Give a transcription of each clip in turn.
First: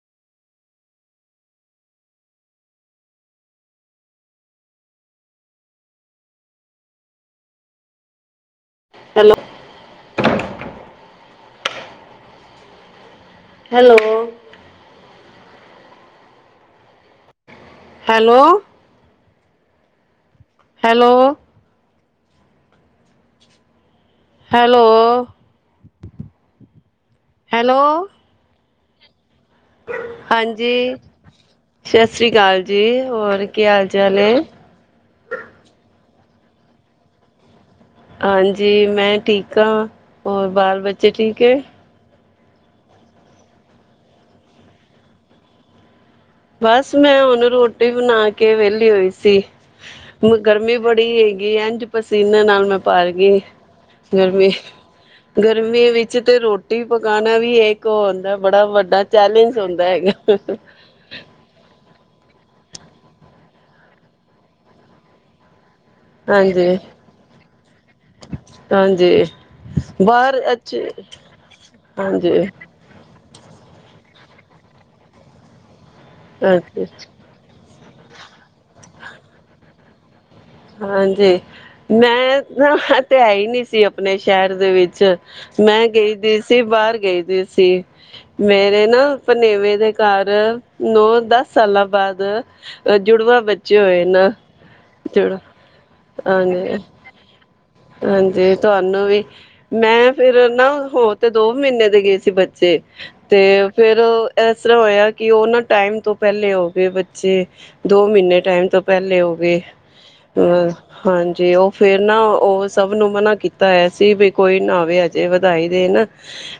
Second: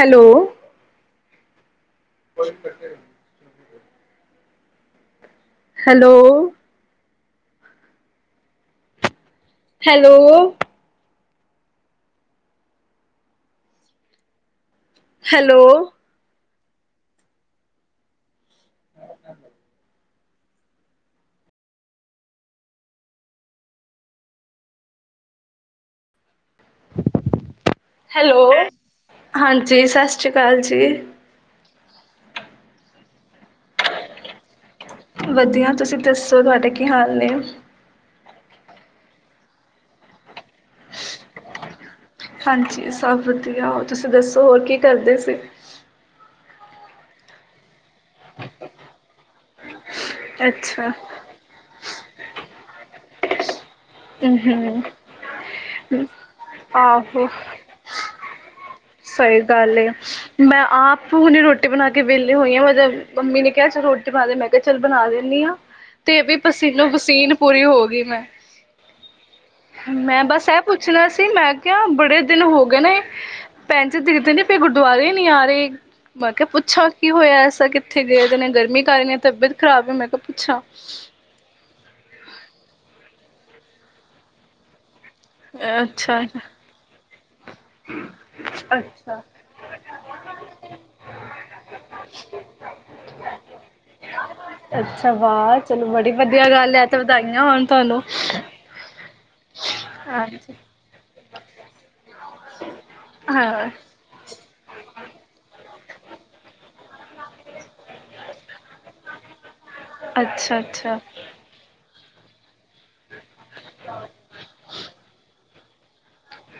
Hello. [unintelligible] Hello. Hello hello hello hello hello hello hello hello hello ਹਾਂਜੀ, ਸਤਿ ਸ਼੍ਰੀ ਅਕਾਲ ਹਾਂਜੀ ਜੀ। ਸਤਿ ਸ਼੍ਰੀ ਅਕਾਲ ਜੀ, ਹੋਰ ਕੀ ਹਾਲ ਚਾਲ ਆ। ਵਧੀਆ ਤੁਸੀਂ ਦੱਸੋ, ਤੁਹਾਡਾ ਕੀ ਹਾਲ ਨੇ। ਹਾਂਜੀ, ਮੈਂ ਠੀਕ ਹਾਂ ਹੋਰ ਬਾਲ ਬੱਚੇ ਠੀਕ ਏ। ਹਾਂਜੀ ਸਭ ਵਧੀਆ, ਉਹ ਤੁਸੀਂ ਦੱਸੋ ਹੋਰ ਕੀ ਕਰਦੇ ਸੀ। ਬਸ, ਮੈਂ ਹੁਣ ਰੋਟੀ ਬਣਾ ਕੇ ਵੇਲੀ ਹੋਈ ਸੀ। ਹੁਣ ਗਰਮੀ ਅੱਛਾ ਬੜੀ ਹੈਗੀ ਆ, ਇਝ ਪਸੀਨੇ ਨਾਲ ਮੈਂ ਪਾਰ ਗਈ। ਹਮ ਹਮ ਗਰਮੀ-ਗਰਮੀ ਵਿੱਚ ਤੇ ਰੋਟੀ ਆਹੋ ਪਕਾਉਣਾ ਵੀ ਇੱਕ ਉਹ ਹੁੰਦਾ ਬੜਾ ਵੱਡਾ ਸਹੀ ਚੈਲੇਂਜ ਗੱਲ ਹੁੰਦਾ ਏ ਹੈਗਾ। ਮੈਂ ਆਪ ਹੁਣੇ ਰੋਟੀ ਬਣਾ ਕੇ ਵਿਹਲੀ ਹੋਈ ਆ ਮਤਲਬ ਮੰਮੀ ਨੇ ਕਿਹਾ ਚਲ ਰੋਟੀ ਪਾ ਦੇ ਮੈਂ ਕਿਹਾ ਚੱਲ ਬਣਾ ਦਿੰਦੀ ਆ। ਤੇ ਵੀ ਹਾਂਜੀ ਪਸੀਨੋ-ਪਸੀਨ ਪੂਰੀ ਹੋ ਗਈ ਮੈਂ। ਹਾਂਜੀ ਮੈਂ ਬਾਹਰ ਬਸ ਇਹ ਅੱਛੇ ਪੁੱਛਣਾ ਸੀ, ਮੈਂ ਕਿਹਾ ਬੜੇ ਦਿਨ ਹਾਂਜੀ ਹੋ ਗਏ ਨੇ ਪੈਚ ਦੀਦੀ ਨੀ ਫਿਰ ਗੁਰਦੁਆਰੇ ਨੀ ਆ ਰਹੇ। ਮੈਂ ਕਿਹਾ ਹਾਂਜੀ ਪੁੱਛਾਂ ਕੀ ਹੋਇਆ ਐਸਾ, ਕਿਤੇ ਕਿੱਥੇ ਗਏ ਵੇ ਨੇ ਗਰ [unintelligible] ਖਰਾਬ ਹੀ ਮੈਂ ਕ ਹਾਂਜੀ ਮੈਂ ਨਾ ਤੇ ਹੈ ਹੀ ਨਹੀਂ ਸੀ। ਆਪਣੇ ਸ਼ਹਿਰ ਦੇ ਵਿੱਚ ਮੈਂ ਗਈ ਅੱਛਾ ਦੀ ਸੀ ਬਾਹਰ ਗਈ ਦੀ ਸੀ। ਸੀ ਮੇਰੇ ਨਾ ਅੱਛਾ ਭਨੇਵੇਂ ਦੇ ਘਰ ਨੌ, ਦਸ ਸਾਲਾਂ ਬਾਅਦ ਜੁੜਵਾ ਬੱਚੇ ਹੋਏ ਨਾ ਅੱਛਾ ਵਾਹ ਚਲੋ ਬੜੀ ਵਧੀਆ ਗੱਲ ਹਾਂਜੀ ਹੈ ਤੇ ਵਧਾਈਆਂ ਹੋਣ ਤੁਹਾਨੂੰ ਹਾਂਜੀ ਤੁਹਾਨੂੰ ਵੀ, ਮੈਂ ਫੇਿਰ ਹਾਂਜੀ ਨਾ ਹੋਰ ਤੇ ਦੋ ਮਹੀਨੇ ਦੇ ਗਏ ਸੀ ਬੱਚੇ ਤੇ ਹਾਂ ਫੇਰ ਇਸ ਤਰ੍ਹਾਂ ਹੋਇਆ ਕਿ ਉਹਨਾਂ ਟਾਈਮ ਤੋਂ ਪਹਿਲੇ ਹੋ ਗਏ ਬੱਚੇ ਦੋ ਮਹੀਨੇ ਟਾਈਮ ਤੋਂ ਪਹਿਲੇ ਹੋ ਗਏ ਅੱਛਾ ਅ ਅੱਛਾ ਹਾਂਜੀ ਉਹ ਫੇਰ ਨਾ ਉਹ ਸਭ ਨੂੰ ਮਨਾ੍ਹ ਕੀਤਾ ਹੈਆ ਸੀ ਵੀ ਕੋਈ ਨਾਵੇ ਅਜੇ ਢਾਈ ਦੇ ਨਾ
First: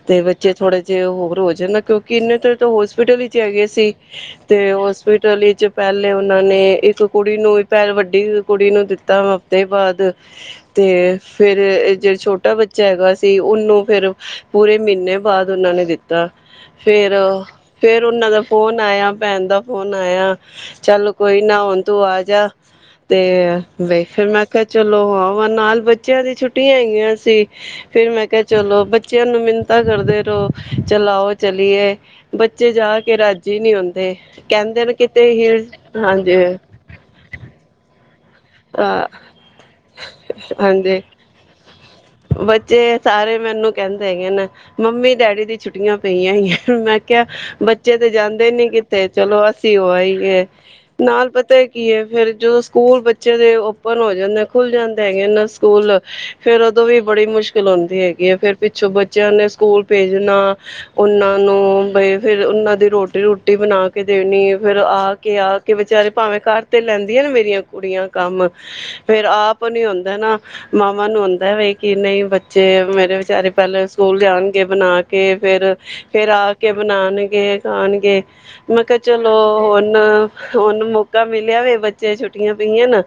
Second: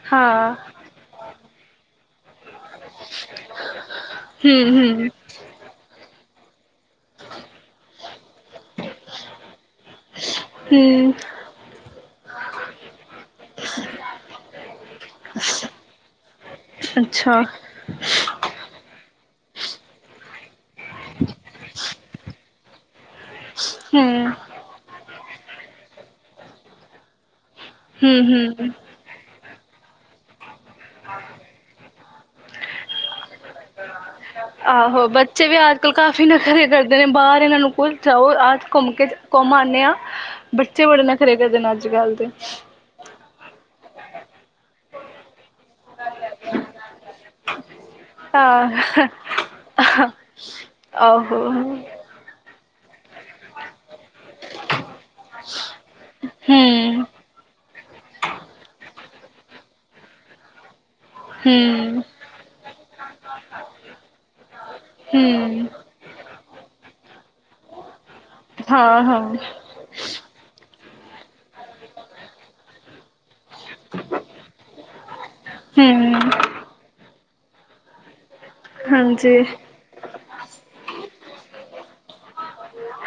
ਤੇ ਬੱਚੇ ਹਾਂ ਥੋੜੇ ਜਿਹੇ ਹੋਰ ਹੋ ਜਾਂਦਾ ਕਿਉਂਕਿ ਕਿੰਨੇ ਤੁ ਹੋਸਪਿਟਲ ਵਿਚ ਹੈਗੇ ਸੀ ਹਮ ਤੇ ਹਮ ਹੋਸਪਿਟਲ ਵਿੱਚ ਪਹਿਲੇ ਉਹ ਨੇ ਇੱਕ ਕੁੜੀ ਨੂੰ ਵੀ ਪੈਲ ਵੱਡੀ ਕੁੜੀ ਨੂੰ ਦਿੱਤੀ ਦੋ ਹਫ਼ਦੇ ਬਾਅਦ ਤੇ ਹਮ ਫੇਿਰ ਜਿਹੜੇ ਛੋਟੇ ਛੋਟਾ ਬੱਚਾ ਹੈਗਾ ਸੀ ਉਹਨੂੰ ਫੇਿਰ ਪੂਰੇ ਮਹੀਨੇ ਬਾਅਦ ਉਹਨਾਂ ਨੇ ਦਿੱਤਾ ਫੇਰ ਅੱਛਾ ਉਹ ਫੇਰ ਉਹਨਾਂ ਦਾ ਫੋਨ ਆਇਆ ਭੈਣ ਦਾ ਫੋਨ ਆਇਆ ਚੱਲ ਕੋਈ ਨਾ ਹੂਣ ਤੂੰ ਆ ਜਾ ਤੇ ਵੈ ਫੇਿਰ ਹਮ ਮੈਂ ਕਿਹਾਿਆ ਚਲੋ ਆਓ ਨਾਲ ਬੱਚਿਆਂ ਦੀ ਛੁੱਟੀਆਂ ਆਈਗੀਆਂ ਸੀ ਫੇਰ ਮੈਂ ਹਮ ਕਿਹਾ ਹਮ ਚਲੋ ਬੱਚਿਆਂ ਨੂੰ ਮੈਨੂੰ [unintelligible] ਕਰਦੇ ਰਹੋ। ਚਲ ਆਓ ਚਲੀਏ, ਬੱਚੇ ਜਾ ਕੇ ਰਾਜੀ ਨੀ ਹੁੰਦੇ, ਕਹਿੰਦੇ ਨੇ ਆਹੋ ਕਿਤੇ ਬੱਚੇ ਵੀ ਹਿਲਜ, ਅੱਜ ਕੱਲ੍ਹ ਕਾਫ਼ੀ ਹਾਂਜੀ। ਨਖਰੇ ਕਰਦੇ ਨੇ ਬਾਹਰ ਇਹਨਾਂ ਨੂੰ ਕੁਛ ਜਾਓ ਆਜ ਘੁੰਮ ਹਾਂ ਕੇ ਘੁੰਮ ਆਨੇ ਆ ਬੱਚੇ ਹਾਂਜੀ ਬੜੇ ਨਖਰੇ ਕਰਦੇ ਨੇ ਅੱਜਕੱਲ੍ਹ ਦੇ। ਰਹਿਗੇ ਨੇ। ਮੰਮੀ-ਡੈਡੀ ਦੀ ਛੁੱਟੀਆਂ ਪਈਆਂ ਹੋਈਆਂ ਮੈਂ ਕਿਹਾ ਬੱਚੇ ਤੇ ਜਾਂਦੇ ਨੀ ਕਿਤੇ ਹਾਂ ਚਲੋ ਅਸੀਂ ਹੋ ਆਈਏ। ਨਾਲ ਆਹੋ ਪਤਾ ਕੀ ਹੈ ਫਿਰ ਜੋ ਸਕੂਲ ਬੱਚੇ ਦੇ ਓਪਨ ਹੋ ਜਾਂਦੇ ਖੁੱਲ ਜਾਂਦੇ ਹੈਗੇ ਇਹਨਾਂ ਸਕੂਲ, ਫੇਰ ਉਦੋਂ ਵੀ ਹਮ ਬੜੀ ਮੁਸ਼ਕਿਲ ਹੁੰਦੀ ਹੈਗੀ ਹੈ ਫੇਰ ਪਿੱਛੋਂ ਬੱਚਿਆਂ ਨੇ ਸਕੂਲ ਭੇਜਣਾ ਉਹਨਾਂ ਨੂੰ ਹਮ ਬਈ ਫਿਰ ਉਹਨਾਂ ਦੀ ਰੋਟੀ-ਰੂਟੀ ਬਣਾ ਕੇ ਦੇਣੀ ਫਿਰ ਆ ਕੇ ਆ ਹਮ ਕੇ ਬੇਚਾਰੇ ਭਾਵੇਂ ਘਰ ਤੇ ਲੈਂਦੀਆਂ ਨਾ ਮੇਰੀਆਂ ਕੁੜੀਆਂ ਕੰਮ, ਹਾਂ ਹਾਂ ਫੇਰ ਆਪ ਨੀ ਹੁੰਦਾ ਨਾ। ਮਾਵਾਂ ਨੂੰ ਹੁੰਦਾ ਵਈ ਕੀ ਨਹੀਂ ਬੱਚੇ ਮੇਰੇ ਵਿਚਾਰੇ ਪਹਿਲਾਂ ਸਕੂਲ ਜਾਣਗੇ ਬਣਾ ਕੇ ਫੇਰ, ਹਮ ਫੇਰ ਆ ਕੇ ਬਣਾਣ ਗੇ ਖਾਣਗੇ। ਮੈਂ ਕਿਹਾ ਚਲੋ ਹਾਂਜੀ ਹੁਣ, ਹੁਣ ਮੌਕਾ ਮਿਲਿਆ ਵੇ ਬੱਚੇ ਛੁੱਟੀਆਂ ਪਈਆਂ ਨਾ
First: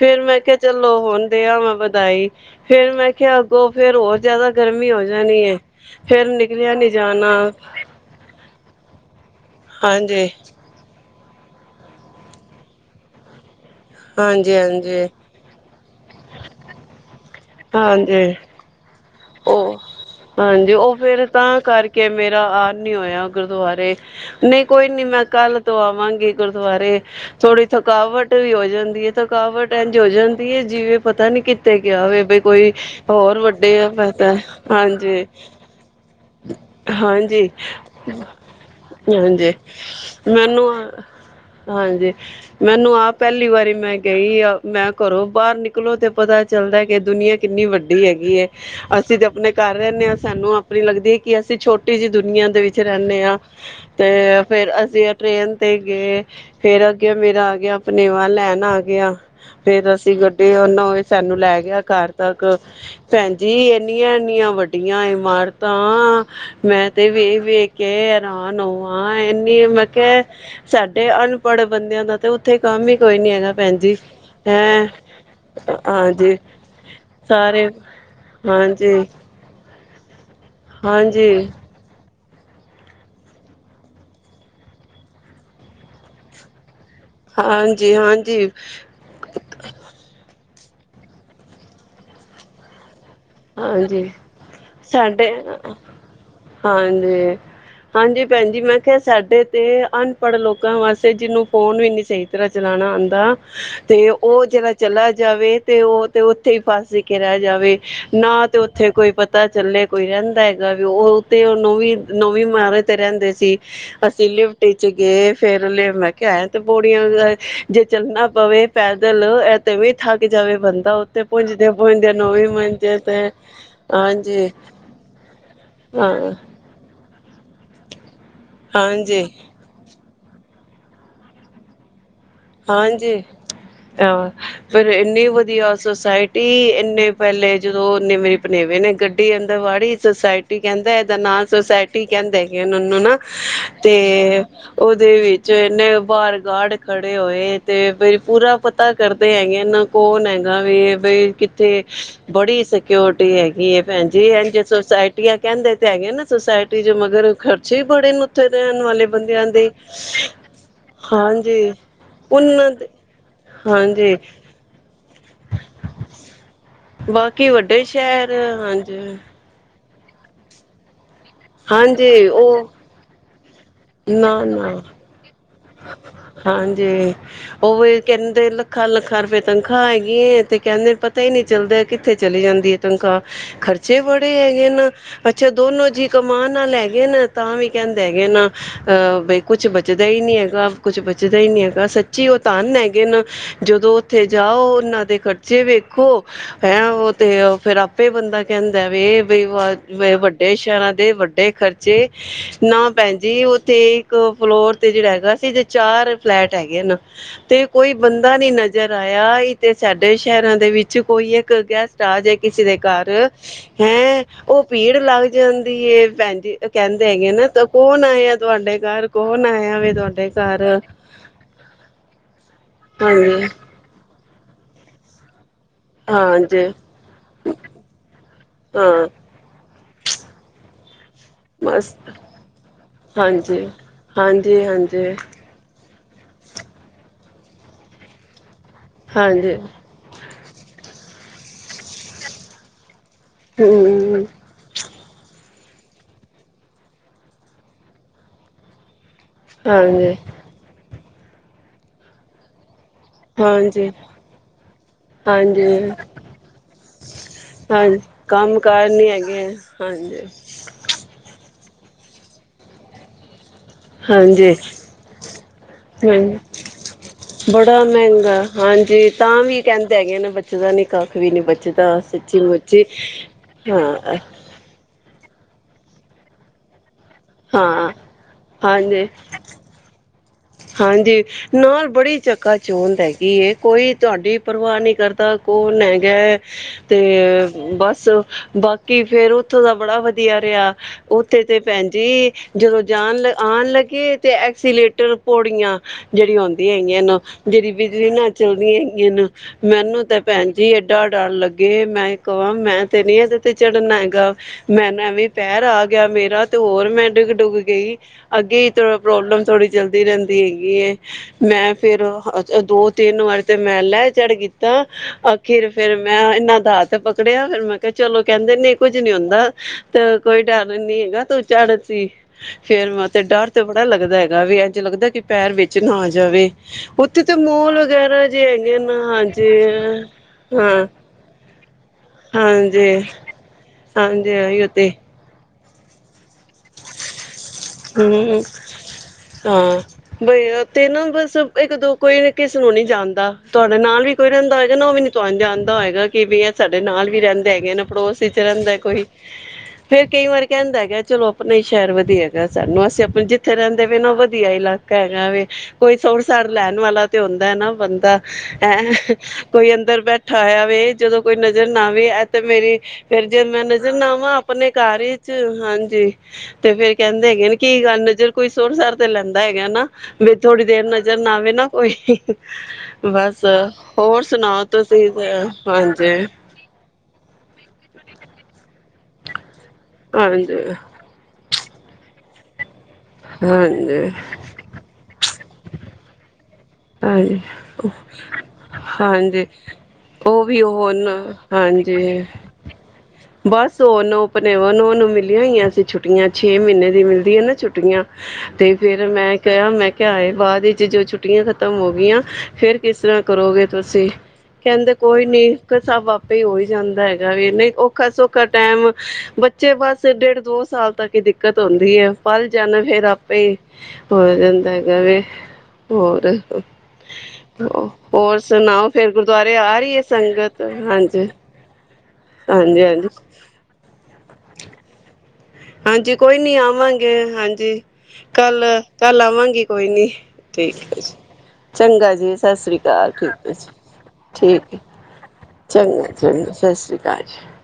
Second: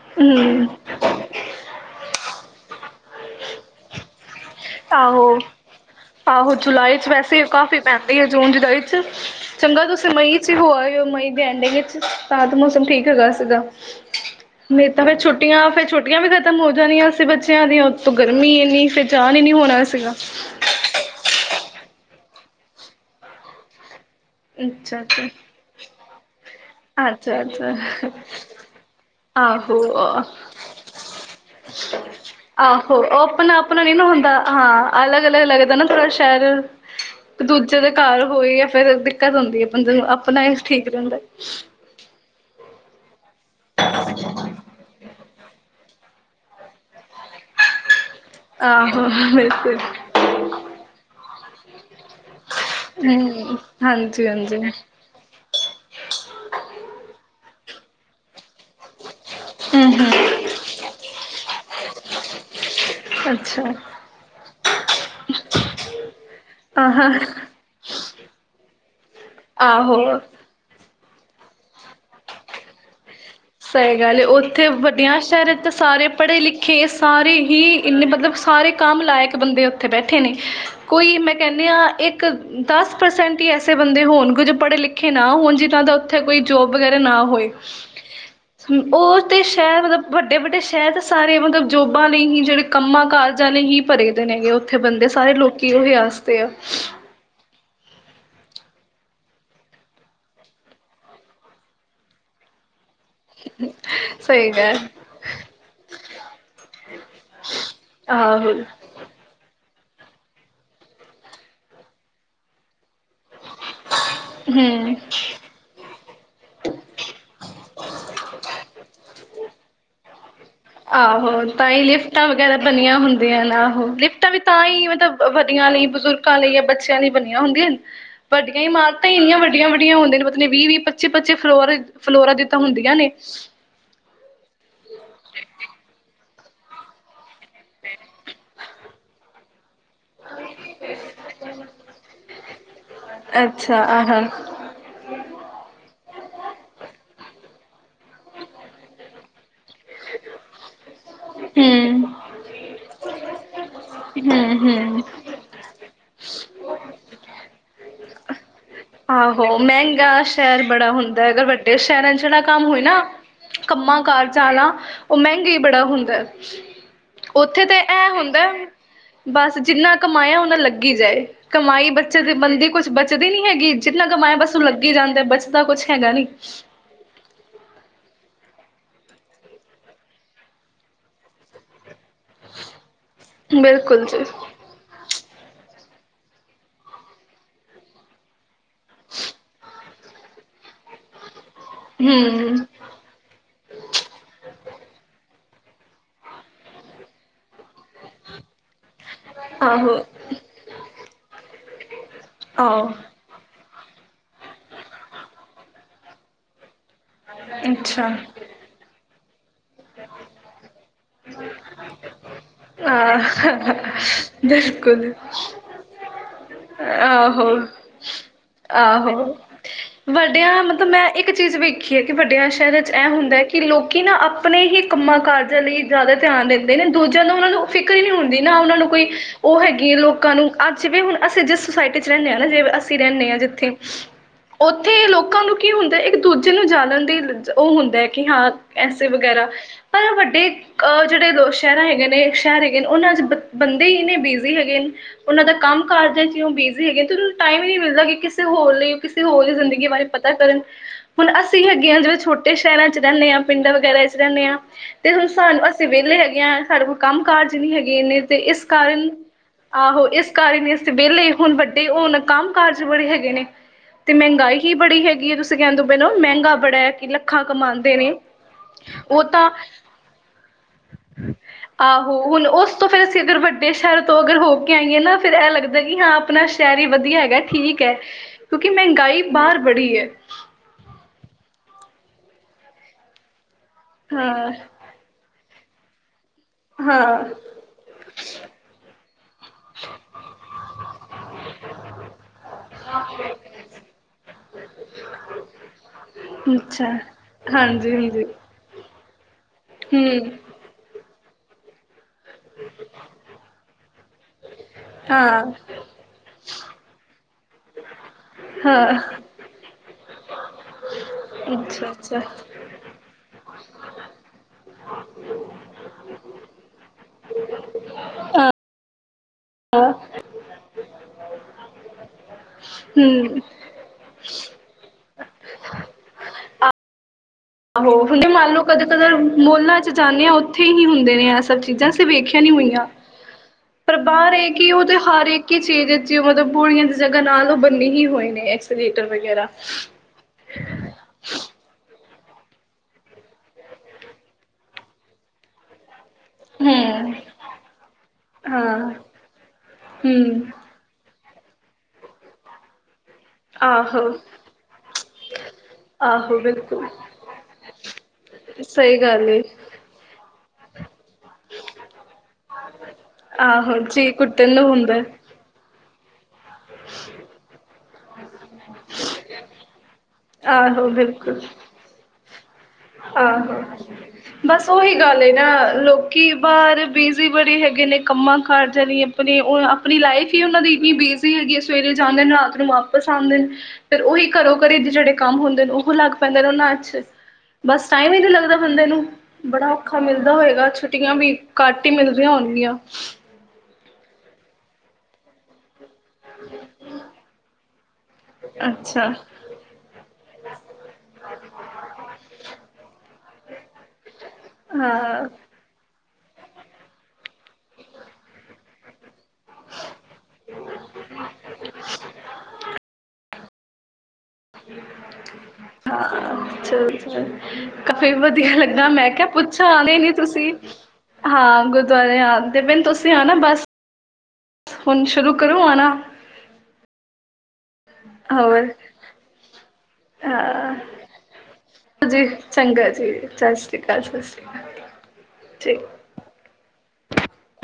ਫੇਰ ਮੈਂ ਕਿਹਾ ਚਲੋ ਹੁਣ ਦੇ ਆਵਾ ਵਧਾਈ ਫੇਰ ਮੈਂ ਕਿਹਾ ਅੱਗੋਂ ਫੇਰ ਉਹ ਆਹੋ, ਆਹੋ ਨਿਕਲਿਆ ਨੀ ਜੁਲਾਈ 'ਚ ਜਾਣਾ ਵੈਸੇ ਕਾਫ਼ੀ ਪੈਂਦੀ ਹੈ ਜੂਨ-ਜੁਲਾਈ ਚ, ਚੰਗਾ ਤੁਸੀਂ ਹਾਂਜੀ ਮਈ 'ਚ ਹੀ ਹੋ ਆਈ ਓ ਮਈ ਦੇ ਮਹੀਨੇ ਵਿੱਚ, ਤਾਂ ਤਾਂ ਮੌਸਮ ਠੀਕ ਅਗਸਤ ਦਾ। [unintelligible] ਹਾਂਜੀ ਮੇਰੇ ਤਾਂ ਹਾਂਜੀ ਫੇਰ ਛੁੱਟੀਆਂ ਫੇਰ ਛੁੱਟੀਆਂ ਵੀ ਖਤਮ ਹੋ ਜਾਣੀਆ। ਤੇ ਬੱਚਿਆਂ ਦੀ ਉਤੋਂ ਹਾਂਜੀ ਗਰਮੀ ਇੰਨੀ ਫਿਰ ਜਾਣ ਹੀ ਨਹੀਂ ਉਹ, ਹੋਣਾ ਸੀਗਾ। ਹਾਂਜੀ ਉਹ ਫੇਰ ਤਾਂ ਕਰਕੇ ਮੇਰਾ ਆਰ ਨੀ ਹੋਇਆ ਗੁਰਦੁਆਰੇ ਨਹੀਂ ਕੋਈ ਅੱਛਾ ਨੀ ਮੈਂ ਅੱਛਾ, ਕੱਲ ਤੋਂ ਆਵਾਂਗੀ ਗੁਰਦੁਆਰੇ। ਅੱਛਾ ਥੋੜੀ ਅੱਛਾ ਥਕਾਵਟ ਵੀ ਹੋ ਜਾਂਦੀ ਹੈ ਥਕਾਵਟ ਆਹੋ ਇੰਝ ਹੋ ਜਾਂਦੀ ਹੈ ਜਿਵੇਂ ਪਤਾ ਨੀ ਕਿੱਥੇ ਗਿਆ ਹੋਵੇ ਬਈ ਕੋਈ ਆਹੋ ਹੋਰ ਆਪਣਾ ਵੱਡੇ ਆਪਣਾ ਨੀ ਨਾ ਹੁੰਦਾ ਪਤਾ ਹਾਂ ਹਾਂਜੀ ਅਲੱਗ-ਅਲੱਗ ਲੱਗਦਾ ਨਾ ਥੋੜਾ ਸ਼ਹਿਰ, ਹਾਂਜੀ ਇੱਕ-ਦੂਜੇ ਦੇ ਘਰ ਹੋਏ ਜਾ ਫੇਰ ਹਾਂਜੀ, ਮੈਨੂੰ ਹਾਂਜੀ ਮੈਨੂੰ ਆਪ ਪਹਿਲੀ ਵਾਰੀ ਮੈਂ ਗਈ ਆ ਮੈਂ ਘਰੋ ਬਾਹਰ ਨਿਕਲੋ ਤੇ ਪਤਾ ਚੱਲਦਾ ਕਿ ਦੁਨੀਆਂ ਕਿੰਨੀ ਵੱਡੀ ਵੱਡੀ ਹੈਗੀ ਏ। ਆਹੋ ਅਸੀ ਤੇ ਆਪਣੇ ਕਰ ਬਿਲਕੁਲ ਰਹਿੰਣੇ ਆਂ ਸਾਨੂੰ ਆਪਣੀ ਲੱਗਦੀ ਕਿ ਅਸੀਂ ਛੋਟੇ ਛੋਟੀ ਜਿਹੀ ਦੁਨੀਆਂ ਦੇ ਵਿੱਚ ਰਹਿੰਦੇ ਆਂ ਹੂੰ ਤੇ ਹਾਂਜੀ ਹਾਂਜੀ ਫੇਰ ਅਸੀਂ ਆ ਟ੍ਰੇਨ ਤੇ ਗਏ ਫੇਰ ਅੱਗੇ ਮੇਰਾ ਆ ਗਿਆ। ਪਨੇਵਾ ਲੈਣ ਆ ਗਿਆ, ਫੇਰ ਹੂੰ ਅਸੀਂ ਗੱਡੇ ਉਹਨਾਂ ਸਾਨੂੰ ਲੈ ਗਿਆ ਘਰ ਤੱਕ ਭੈਣ ਜੀ ਅੱਛਾ ਇੰਨੀਆਂ ਇਨੀਆਂ ਵੱਡੀਆਂ ਇਮਾਰਤਾਂ ਮੈਂ ਤੇ ਆਹ ਵੇਖ-ਵੇਖ ਕੇ ਹੈਰਾਨ ਹੋਵਾਂ ਹਾਂ ਇੰਨੀ ਮੈ ਆਹੋ ਕਿਆ, ਸਾਡੇ ਅਣ ਪੜ ਬੰਦਿਆਂ ਦਾ ਤੇ ਉੱਥੇ ਕੰਮ ਹੀ ਕੋਈ ਨੀ ਹੈਗਾ ਭੈਣ ਸਹੀ ਜੀ ਗੱਲ ਉੱਥੇ ਹੈਂ ਵੱਡੀਆਂ ਸ਼ਹਿਰ ਤੇ ਸਾਰੇ ਹਾਂਜੀ ਪੜ੍ਹੇ ਲਿਖੇ ਸਾਰੇ ਹੀ ਇੰਨੇ ਮਤਲਬ ਸਾਰੇ ਹਾਂਜੀ ਕੰਮ ਲਾਇਕ ਬੰਦੇ ਉੱਥੇ ਬੈਠੇ ਨੇ, ਕੋਈ ਹਾਂਜੀ ਮੈਂ ਕਹਿੰਣੀ ਆਂ ਇੱਕ ਦਸ ਪ੍ਰਸੈਂਟ ਹੀ ਐਸੇ ਬੰਦੇ ਹੋਣ ਕੁਝ ਪੜ੍ਹੇ-ਲਿਖੇ ਨਾ ਹੋਣ ਜਿਹਨਾਂ ਦਾ ਉੱਥੇ ਕੋਈ ਜੋਬ ਵਗੈਰਾ ਨਾ ਹੋਏ ਹਾਂਜੀ ਹਾਂਜੀ। ਉਹ ਤੇ ਸ਼ਾਇਦ ਮਤਲਬ ਵੱਡਾ ਵੱਡੇ-ਵੱਡੇ ਸ਼ਹਿਰ ਸਾਰੇ ਮਤਲਬ ਜੋਬਾਂ ਲਈ ਹੀ ਜਿਹੜੇ ਕੰਮਾਂ ਕਾਰਜਾਂ ਲਈ ਹੀ ਹਾਂਜੀ ਭਰੇ ਦੇ ਨੇ ਹੈਗੇ ਉੱਥੇ ਬੰਦੇ ਸਾਡੇ ਸਾਰੇ ਲੋਕੀ ਉਹੀ ਵਸਤੇ ਆ ਹਾਂਜੀ [unintelligible] ਹਾਂਜੀ ਭੈਣ ਜੀ, ਮੈਂ ਕਿਹਾ ਸਾਡੇ ਤੇ ਅਨਪੜ੍ਹ ਲੋਕਾਂ ਵਾਸਤੇ ਜਿਹਨੂੰ ਫੋਨ ਵੀ ਨੀਂ ਸਹੀ ਤਰ੍ਹਾਂ ਚਲਾਣਾ ਆਂ ਦਾ ਤੇ ਉਹ ਸਹੀ ਜਿੜਾ ਗੱਲ ਚਲਾ ਜਾਵੇ ਤੇ ਉਹ ਤੇ ਉੱਥੇ ਹੀ ਫਸ ਕੇ ਰਹਿ ਜਾਵੇ। ਨਾ ਆਹੋ ਤੇ ਉੱਥੇ ਕੋਈ ਪਤਾ ਚੱਲੇ ਕੋਈ ਰਹਿੰਦਾ ਹੈਗਾ ਵੀ ਉਹ ਉ ਤੇ ਨੌਵੀਂ, ਨੋਵੀਂ ਇਮਾਰਤ ਤੇ ਰਹਿੰਦੇ ਸੀ। ਅਸੀਂ ਲਿਫਟੀ ਇੱਚ ਹਮ ਗਏ ਫਿਰ ਲ ਮੈਂ ਕ ਤੇ ਬੋੜੀਆਂ ਜੇ ਚੱਲਣਾ ਪਵੇ ਪੈਦਲ ਇਹ ਤਵੇਂ ਥੱਕ ਜਾਵੇ ਬੰਦਾ ਉੱਥੇ ਭੁੰਜਦਿਆਂ ਭੁੰਜਦਿਆਂ ਨੋਵੀਂ ਮਂ ਆਂ ਹੁੰਦੀਆਂ ਨਾਂ ਉਹ ਲਿਫਟਾਂ ਵੀ ਤਾਂ ਈਂ ਮਤਲਬ ਵਡੀਆਂ ਲਈ, ਹਾਂ ਬਜ਼ੁਰਗਾਂ ਲਈ ਜਾਂ ਬੱਚਿਆਂ ਲਈ ਬਣੀ ਹੁੰਦੀ ਨੇ ਵੱਡੀਆਂ ਇਮਾਰਤਾਂ ਹਾਂਜੀ ਇੰਨੀਆਂ ਵੱਡੀਆਂ-ਵੱਡੀਆਂ ਹੁੰਦੀਆਂ ਨੇ ਪਤਲਬ ਵੀਹ-ਵੀਹ ਪੱਚੀ ਪੱਚੀ ਫਲੋਰ ਚ ਹਾਂਜੀ, ਆਹ ਪਰ ਇੰਨੀ ਵਧ ਦੀ ਆ ਸੋਸਾਇਟੀ ਇੰਨੇ ਪਹਿਲੇ ਜਦੋਂ ਇੰਨੇ ਮੇਰੀ ਪਨੇਵੇਂ ਨੇ ਗੱਡੀ ਅੰਦਰ ਵਾੜੀ ਸੁਸਾਇਟੀ ਕਹਿੰਦਾ ਇਹਦਾ ਨਾਂ ਸੁੋਸਾਇਟੀ ਕਹਿੰਦੇ ਐ ਨੂੰ ਨਾਂ ਅੱਛਾ ਤੇ ਆਹ ਹਮ ਉਹਦੇ ਵਿੱਚ ਇਹਨੇ ਬਾਰ ਗਾਡ ਖੜ ਹੋਏ ਤੇ ਬ ਪੂਰਾ ਪਤਾ ਕਰਦੇ ਹੈਗੇ ਇਹਨਾਂ ਕੋ ਕੌਣ ਹੈਗਾ? ਵੀ ਬਈ ਕਿੱਥੇ ਬੜੀ ਸਕਿਓਰਟੀ ਹੈਗੀ। ਵੀਏ ਹਮ ਭੈਣਜੀੇ ਹਮ ਸੋਸਾਇਟੀਆਂ ਕਹਿੰਦੇ ਤੇ ਹੈਗੇ ਨੇ ਸੁਸਾਇਟੀ ਚ ਮਗਰ ਖਰਚੇ ਹੀ ਬੜੇ ਨੇ ਉੱਥੇ ਰਹਿਣ ਵਾਲੇ ਬੰਦਿਆਂ ਆਹੋ ਦੇ ਮਹਿੰਗਾ ਸ਼ਹਿਰ ਬੜਾ ਹੁੰਦਾ ਹੈਗਾ ਹਾਂਜੀ ਵੱਡੇ ਸ਼ਹਿਰ ਇੰਜ ਕੰਮ ਉਹਨਾਂ ਹੋਏ ਦੇ ਨਾ ਕੰਮਾਂ ਹਾਂਜੀ ਕਾਰਜ ਵਾਲਾ ਉਹ ਮਹਿੰਗੇ ਹੀ ਬੜਾ ਹੁੰਦਾ ਬਾਕੀ ਉੱਥੇ ਤੇ ਵੱਡੇ ਐ ਸ਼ਹਿਰ ਹੁੰਦਾ ਹਾਂਜੀ ਬਸ ਜਿੰਨਾ ਕਮਾਇਆ ਉਹ ਨਾ ਲੱਗੀ ਜਾਏ ਕਮਾਈ ਬੱਚ ਹਾਂਜੀ ਬੰਦੀ ਉਹ ਕੁਛ ਬਚਦੀ ਨੀ ਹੈਗੀ ਜਿਤਨਾ ਕਮਾਇਆ ਨਾ ਬਸ ਉਹ ਨਾ ਲੱਗੀ ਜਾਂਦੈ ਬ ਹਾਂਜੀ ਉਹ ਵੀ ਕਹਿੰਦੇ ਨ ਲੱਖਾ ਰੁਪਏ ਤਨਖਾ ਹੈਗੀ ਆ ਤੇ ਕਹਿੰਦੇ ਨੇ ਪਤਾ ਹੀ ਨਹੀਂ ਚੱਲਦਾ ਕਿੱਥੇ ਚਲੀ ਜਾਂਦੀ ਹੈ ਤਨਖਾਹ ਖਰਚੇ ਬਿਲਕੁਲ ਜੀ ਬੜੇ ਹੈਗੇ ਨਾ ਅੱਛਾ ਦੋਨੋ ਜੀ ਕਮਾ ਨਾਲ ਹੈਗੇ ਨਾ ਤਾਂ ਵੀ ਕਹਿੰਦੇ ਹੈਗੇ ਨਾ ਅ ਬ ਕੁਛ ਬ ਜਦ ਹੀ ਨਹੀਂ ਹੈਗਾ ਸਭ ਕੁਛ ਬੱਚੇ ਹੀ ਨਹੀਂ ਹੈਗਾ ਸੱਚੀ ਉਹ ਹੂੰ ਤਨ ਹੈਗੇ ਨਾ ਜਦੋਂ ਉੱਥੇ ਜਾਓ ਉਹਨਾਂ ਦੇ ਖ ਬੱਚੇ ਵੇਖੋ ਹੈਂ ਉਹ ਤੇ ਫੇਰ ਆਪੇ ਬੰਦਾ ਕਹਿੰਦਾ ਆਹੋ ਵੱਡੇ ਸ਼ਹਿਰਾਂ ਦੇ ਵੱਡੇ ਖਰਚ ਜੇ ਨਾ ਆਹੋ ਭੈਣ ਜੀ ਉ ਤੇ ਇੱਕ ਫਲੋਰ ਤੇ ਜਿਹੜਾ ਹੈਗਾ ਚਾਰ ਫਲੈਟ ਹੈਗੇ ਨਾ ਤੇ ਕੋਈ ਅੱਛਾ। ਬੰਦਾ ਨੀ ਨਜ਼ਰ ਆ ਆਇ ਤੇ ਸਾਡੇ ਸ਼ਹਿਰਾਂ ਦੇ ਵਿੱਚ ਕੋਈ ਇੱਕ ਗੈਸਟ ਆ ਜੇ ਕਿਸੇ ਦੇ ਘਰ ਆਹ ਹੈਂ ਉਹ ਭੀੜ ਬਿਲਕੁਲ ਲੱਗ ਜਾਂਦੀ ਏ ਭੈਣ ਜੀ ਕਹਿੰਦੇ ਹੈਗੇ ਨਾ ਆਹੋ ਕੌਣ ਆਏ ਆ ਤੁਹਾਡੇ ਘਰ ਆਹੋ ਕੌਣ ਆਇਆ ਵੇ ਤੁਹਾਡੇ? ਘਰ ਮੈਂ ਇੱਕ ਚੀਜ਼ ਵੇਖੀ ਹੈ ਕਿ ਵੱਡਿਆਂ ਸ਼ਹਿਰਾਂ ਚ' ਐਹ ਹੁੰਦਾ ਹਾਂਜੀ ਕਿ ਲੋਕੀ ਨਾ ਆਪ ਆਪਣੇ ਹੀ ਕੰਮਾਂ ਕਾਰ [unintelligible] ਲਈ ਜ਼ਿਆਦਾ ਧਿਆਨ ਹਾਂਜੀ ਦਿੰਦੇ ਨੇ ਦੂਜਿਆਂ ਨੂੰ ਉਹਨਾਂ ਨੂੰ ਫਿਕਰ ਹੀ ਨਹੀਂ ਹੁੰਦੀ ਨਾ ਉਹਨਾਂ ਨੂੰ ਕੋਈ ਹਾਂ ਉਹ ਹੈਗੀ ਹੈ ਲੋਕਾਂ ਨੂੰ ਆਹ ਜਿਵੇਂ ਹੁਣ ਅਸੀਂ ਜਿਸ ਬਸ ਸੋਸਾਇਟੀ ਚ ਰਹਿੰਦੇ ਹਾਂ ਨਾ ਜੇਵੇਂ ਅਸੀਂ ਰਹਿੰਦੇ ਹਾਂ ਹਾਂਜੀ ਜਿੱਥੇ ਹਾਂਜੀ ਉੱਥੇ ਹਾਂਜੀ ਲੋਕਾਂ ਨੂੰ ਕੀ ਹੁੰਦਾ ਇੱਕ ਦੂਜੇ ਨੂੰ ਜਾਲਣ ਦੀ ਉਹ ਹੁੰਦਾ ਹੈ ਕਿ ਹਾਂ ਐਸੇ ਵਗੈਰਾ ਹਾਂਜੀ ਪਰ ਵੱਡੇ ਅਹ ਜਿਹੇ ਦੋ ਸ਼ੇਹਰਾ ਹੈਗੇ ਨੇ ਇੱਕ ਸ਼ਹਿਰ ਹੈਗੇ ਉਹਨਾਂ ' ਬੰਦੇ ਹੀ ਇਨੇ ਹਮ ਬਿਜੀ ਹੈਗੇ ਨੇ ਉਹਨਾਂ ਦਾ ਕੰਮ ਕਾਰਜਾਂ ਚਂ ਬਿਜ਼ੀ ਹੈਗੇ ਤੇ ਉਹਨਾ ਨੂੰ ਟਾਈਮ ਨੀ ਮਿਲਦਾ ਕਿ ਕਿਸੇ ਹੋਰ ਲਈ ਕਿਸੇ ਕਿਸੇ ਹੋਰ ਦੀ ਜ਼ਿੰਦਗੀ ਬਾਰੇ ਹਾਂਜੀ, ਪਤਾ ਕਰਨ ਹੁਣ ਅਸੀਂ ਹੈਗੇ ਹਾਂ ਜਿਵੇਂ ਛੋਟੇ ਸ਼ਹਿਰਾਂ ਚ ਰਹਿੰਦੇ ਹਾਂ ਪਿੰਡਾਂ ਹਾਂਜੀ, ਵਗੈਰਾ ਚ ਰਹਿੰਦੇ ਹਾਂ ਤੇ ਹੁਣ ਹਾਂਜੀ, ਸਾਨੂੰ ਅਸੀਂ ਵਿਹਲੇ ਹੈਗੇ ਹਾਂ ਸਾਡੇ ਕੋਲ ਕੰਮ ਕਾਰਜ ਨੀ ਹੈਗੇ ਹਾਂਜੀ ਇਨੇ ਤੇ ਕੰਮ ਇਸ ਕਾਰ ਕਾਰਨ ਨੀ ਹੈਗੇ ਆਹੋ ਹਾਂਜੀ, ਇਸ ਕਾਰਨ ਹੁਣ ਵੱਡੇ ਹੁਣ ਕੰਮ ਕਾਰਜ ਬੜੇ ਹੈਗੇ ਨੇ ਤੇ ਹਾਂਜੀ, ਮਹਿੰਗਾਈ ਹੀ ਬੜੀ ਹੈਗੀ ਹੈ ਤੁਸੀਂ ਕਹਿੰਦੇ ਪਏ ਨਾ ਹਾਂਜੀ ਮਹਿੰਗਾ ਬੜਾ ਹੈ ਕਿ ਲੱਖਾਂ ਬੜਾ ਕਮਾਉਂਦੇ ਨੇ ਮਹਿੰਗਾ ਹਾਂਜੀ ਉਹ ਤਾਂ ਵੀ ਕਹਿੰਦੇ ਹੈਗੇ ਨੇ ਬਚਦਾ ਨੀ ਕੱਖ ਵੀ ਨੀ ਬਚਦਾ ਆਹੋ ਸੱਚੀ ਹੁਣ ਉਸ ਮੁੱਚੀ ਤੋਂ ਫੇਰ ਅਸੀਂ ਅਗਰ ਵੱਡੇ ਸ਼ਹਿਰ ਹਾਂ ਤੋਂ ਅਗਰ ਹੋ ਕੇ ਆਈਏ ਨਾ ਫਿਰ ਇਹ ਲੱਗਦਾ ਹਾਂ ਵੀ ਆਪਣਾ ਸ਼ਹਿਰ ਹੀ ਵਧੀਆ ਵਧੀਆ ਹੈਗਾ ਠੀਕ ਹਾਂ ਹੈ ਕਿਉਂਕਿ ਹਾਂਜੀ ਮਹਿੰਗਾਈ ਬਾਹਰ ਬੜੀ ਹੈ ਹਾਂਜੀ ਨਾਲ ਬੜੀ ਚਕਾਚੌਂਦ ਹੈਗੀ ਕੋਈ ਤੁਹਾਡੀ ਹਾਂ ਪਰਵਾਹ ਨਹੀਂ ਕਰਦਾ ਫੋਨ ਹੈਗਾ ਤੇ ਹਾਂ ਬਸ ਬਾਕੀ ਫੇਰ ਉੱਥੋਂ ਦਾ ਬੜਾ ਵਧੀਆ ਰਿਹਾ ਉੱਥੇ ਤਾਂ ਭੈਣ ਜੀ ਜਦੋਂ ਜਾਣ ਲ ਆਉਣ ਲੱਗੇ ਤੇ ਐਕਸੀਲੇਟਰ ਪੌੜੀਆਂ ਜਿਹੜੀ ਆਉਂਦੀਆਂ ਅੱਛਾ ਹੈਗੀਆਂ ਨੇ ਜਿਹੜੀ ਹਾਂਜੀ ਬਿਜਲੀ ਹਾਂਜੀ ਨਾ ਚੱਲਦੀਆਂ ਹੈਗੀਆਂ ਨੇ ਮੈਨੂੰ ਤੇ ਹਮ ਭੈਣ ਜੀ ਏਡਾ ਡਰ ਲੱਗ ਗੇ ਮੈਂ ਕਵਾ ਮੈਂ ਤੇ ਨੀ ਇਹਦੇ ਤੇ ਚੜਨਾ ਹੈਗਾ [unintelligible] ਮੈ ਐਵੇ ਹਾਂ ਪੈਰ ਆ ਗਿਆ ਮੇਰਾ ਤੇ ਹੋਰ ਮੈਂ ਡਿੱਗ ਡੁੱਗ ਗਈ ਅੱਗੇ ਥੋੜਾ ਹਾਂ ਪ੍ਰੌਬਲਮ ਥੋੜੀ ਚਲਦੀ ਦੀ ਰਹਿੰਦੀ ਹੈਗੀ ਏ ਮੈਂ ਅੱਛਾ ਫ਼ਿਰ ਅੱਛਾ ਦੋ ਤਿੰਨ ਵਾਰ ਤੇ ਮੈਂ ਲੈ ਚੜ੍ਹ ਕੀਤਾ ਆਖਿਰ ਫਿਰ ਮੈਂ ਇਨਾ ਦਾ ਹੱਥ ਪਕੜਿਆ ਫਿਰ ਮੈਂ ਕਿਹਾ ਚਲੋ ਹਾਂ ਕਹਿੰਦੇ ਨਹੀਂ ਕੁੱਝ ਨੀ ਹੁੰਦਾ ਹਮ ਤੇ ਕੋਈ ਡਰ ਨੀ ਹੈਗਾ ਤੂੰ ਚੜ ਤ ਫੇਰ ਮੈਂ ਤੇ ਡਰ ਤੇ ਬੜਾ ਲੱਗਦਾ ਹੈਗਾ ਵੀ ਅੱਜ ਕਿ ਪੈਰ ਵਿੱਚ ਨਾ ਆ ਜਾਵੇ ਉੱਥੇ ਤੇ ਮੋਲ ਆਹੋ ਵਗੈਰਾ ਹੁਣ ਜੇ ਮੰਨ ਲਓ ਹੈਗੇ ਕਦੇ ਨਾ ਕਦੇ ਹਾਂਜੀ ਮੌਲਾ ਚ ਜਾਂਦੇ ਹਾਂ ਉੱਥੇ ਹੀ ਹੁੰਦੇ ਨੇ ਇਹ ਸਭ ਚੀਜ਼ਾਂ ਅਸੀਂ ਵੇਖੀਆਂ ਨੀ ਹੋਈਆਂ ਹਾਂਜੀ ਪਰ ਬਾਹਰ ਹਾਂਜੀ ਇਹ ਆਈ ਉ ਕਿ ਉਹ ਤੇ ਹਰ ਇੱਕ [unintelligible] ਹਮ ਹੋਏ ਨੇ ਐਕਸਲੇਟਰ ਵਗੈਰਾ ਹਾਂ ਬਈ ਤੇ ਨਾ ਬਸ ਇੱਕ ਦੋ ਕੋਈ ਕਿਸੇ ਨੂੰ ਨੀ ਜਾਣਦਾ ਤੁਹਾਡੇ ਨਾਲ ਵੀ ਕੋਈ ਰਹਿੰਦਾ ਹੋਏਗਾ ਨਾ ਉਹ ਵੀ ਨੀ ਤੁਹਾਨੂੰ ਜਾਣਦਾ ਹੋਏਗਾ ਕਿ ਵੀ ਈ ਆ ਸਾਡੇ ਨਾਲ ਹੂੰ ਵੀ ਰਹਿੰਦੇ ਹੈਗੇ ਨਾ ਪੜੋਸ ਵਿੱਚ ਰਹਿੰਦਾ ਹਾਂ ਕੋਈ ਫੇਰ ਕਈ ਵਾਰ ਹੂੰ ਕਹਿ ਦਿੰਦਾ ਹੈਗਾ ਚਲੋ ਆਪਣਾ ਸ਼ਹਿਰ ਵਧੀਆ ਅਛਾ ਸ ਜਿੱਥੇ ਰਹਿੰਦੇ ਵੀ ਆਹੋ ਨਾ ਉਹ ਵਧੀਆ ਇਲਾਕਾ ਹੈਗਾ ਵ ਕੋਈ ਸੁਰ ਆਹੋ ਸਾਰ ਲੈਣ ਬਿਲਕੁਲ ਵਾਲਾ ਤੇ ਹੁੰਦਾ ਹੈ ਨਾ ਬੰਦਾ ਸਹੀ ਹੈਂ ਗੱਲ ਏ ਕੋਈ ਅੰਦਰ ਬੈਠ ਉਠਾਇਆ ਵ ਜਦੋਂ ਕੋਈ ਨਜ਼ਰ ਨਾਵੇ ਐ ਤੇ ਮੇਰੀ ਫਰ ਜੇ ਮੈਂ ਆਹੋ ਨਜ਼ਰ ਜੀ ਨਾਵਾਂ ਕੁੱਟਣ ਨੂੰ ਆਪਣੇ ਹੁੰਦਾ ਘਰ ਚ ਹਾਂਜੀ ਤੇ ਫੇਰ ਕਹਿੰਦੇ ਹੈਗੇ ਨੇ ਕਿ ਇਹ ਗੱਲ ਨਜ਼ਰ ਕੋਈ ਸੁਰ ਸਾਰ ਤੇ ਲੈਂਦਾ ਹੈਗਾਾ ਵੀ ਥੋੜ੍ਹੀ ਦੇਰ ਆਹੋ ਨਜ਼ਰ ਨਾ ਬਿਲਕੁਲ ਆਵੇ ਨਾ ਕੋਈ ਬਸ ਆਹੋ ਹੋਰ ਸੁਣਾਓ ਬਸ ਉਹੀ ਤੁਸੀਂ ਗੱਲ ਨਾ ਹਾਂਜੀ ਲੋਕੀ ਬਾਹਰ ਬਿਜ਼ੀ ਬੜੇ ਹੈਗੇ ਨੇ ਕੰਮਾਂ ਕਰਜ਼ਾ ਚ ਆਪਣੀ ਉਹ ਆਪਣੀ ਲਾਈਫ ਹੀ ਹਾਂਜੀ ਉਹਨਾਂ ਦੀ ਇੰਨੀ ਬਿਜ਼ੀ ਹੈਗੀ ਹੈ ਸਵੇਰੇ ਜਾ ਦੇ ਰਾਤ ਨੂੰ ਵਾਪਿਸ ਪਸੰਦ ਨੇ ਫਿਰ ਹਾਂਜੀ ਉਹੀ ਘਰੋਂ ਘਰੇ ਦੀ ਜਿਹੜੇ ਕੰਮ ਹੁੰਦੇ ਨੇ ਉਹ ਲੱਗ ਪੈਂਦੇ ਕਰੋ ਨਾ ਹਾਂਜੀ ਆਸ਼ਾ ਟਾਈਮ ਹੀ ਨੀ ਲੱਗਦਾ ਬੰਦੇ ਨੂੰ ਹਾਂਜੀ ਬੜਾ ਔਖਾ ਮਿਲਦਾ ਉਹ ਵੀ ਹੋਏਗਾ ਹੁਣ ਛੁੱਟੀਆਂ ਵੀ ਘੱਟ ਹੀ ਮਿਲਦੀਆਂ ਹੋਣਗੀਆਂ ਉਹ ਨੋ ਆਪਣੇ ਨੋ ਨੂੰ ਮਿਲੀਆਂ ਹੋਈਆਂ ਅਸੀਂ ਛੁੱ ਛੁੱਟੀਆਂ ਛੇ ਮਹੀਨੇ ਦੀ ਮਿਲਦੀ ਹੈ ਨਾ ਛੁੱਟੀਆਂ ਤੇ ਫੇਰ ਅੱਛਾ ਮੈਂ ਕਿਹਾ ਮੈਂ ਕਿਹਾ ਆਏ ਬਾਅਦ ਵਿੱਚ ਜੋ ਛੁੱਟੀਆਂ ਖਤਮ ਹੋ ਗਈਆਂ ਫੇਰ ਕਿਸ ਤਰ੍ਹਾਂ ਕਰੋਗੇ ਤੁਸੀਂ ਕਹਿੰਦੇ ਕੋਈ ਹਾਂ ਨੀ ਸਭ ਆਪੇ ਹੋ ਹੀ ਜਾਂਦਾ ਹੈਗਾ ਵੀ ਨਹੀਂ ਔਖਾ ਸੌਖਾ ਟਾਈਮ ਬੱਚੇ ਬਸ ਡੇਢ ਦੋ ਸਾਲ ਤੱਕ ਹੀ ਦਿੱਕਤ ਆਉਂਦੀ ਹੈ ਪਲ ਜਾਣਾ ਫਿਰ ਆਪੇ ਹੋ ਜਾਂਦਾ ਹੈਗਾ ਵੀ ਹੋਰ ਕਾਫੀ ਹੋਰ ਵਧੀਆ ਲੱਗਾ ਸੁਣਾਓ ਮੈਂ ਫੇਰ ਕਿਹਾ ਗੁਰਦੁਆਰੇ ਆ ਪੁੱਛਾਂ ਰਹੀ ਹੈ ਨੀ ਤੁਸੀਂ ਸੰਗਤ ਹਾਂਜੀ ਹਾਂ ਗੁਰਦੁਆਰੇ ਆਉਂਦੇ ਪਰ ਹਾਂਜੀ ਹਾਂਜੀ ਤੁਸੀਂ ਆ ਨਾ ਬਸ ਹੁਣ ਸ਼ੁਰੂ ਕਰੋ ਆਣਾ ਹਾਂਜੀ ਕੋਈ ਨੀ ਆਵਾਂਗੇ ਹਾਂਜੀ ਅਤੇ ਕੱਲ ਹੋਰ ਕੱਲ ਆਵਾਂਗੀ ਕੋਈ ਨੀ ਠੀਕ ਹੈ ਹਾਂ ਜੀ ਚੰਗਾ ਜੀ ਚੰਗਾ ਜੀ ਸਤਸ੍ਰੀਅਕਾਲ ਠੀਕ ਹੈ ਸਤਿ ਜੀ ਸ਼੍ਰੀ ਅਕਾਲ ਸਤਿ ਸ਼੍ਰੀ ਠੀਕ ਅਕਾਲ ਠੀਕ ਚੰਗਾ ਚੰਗਾ ਸਤਿ ਸ਼੍ਰੀ ਅਕਾਲ ਜੀ ਅੱਾ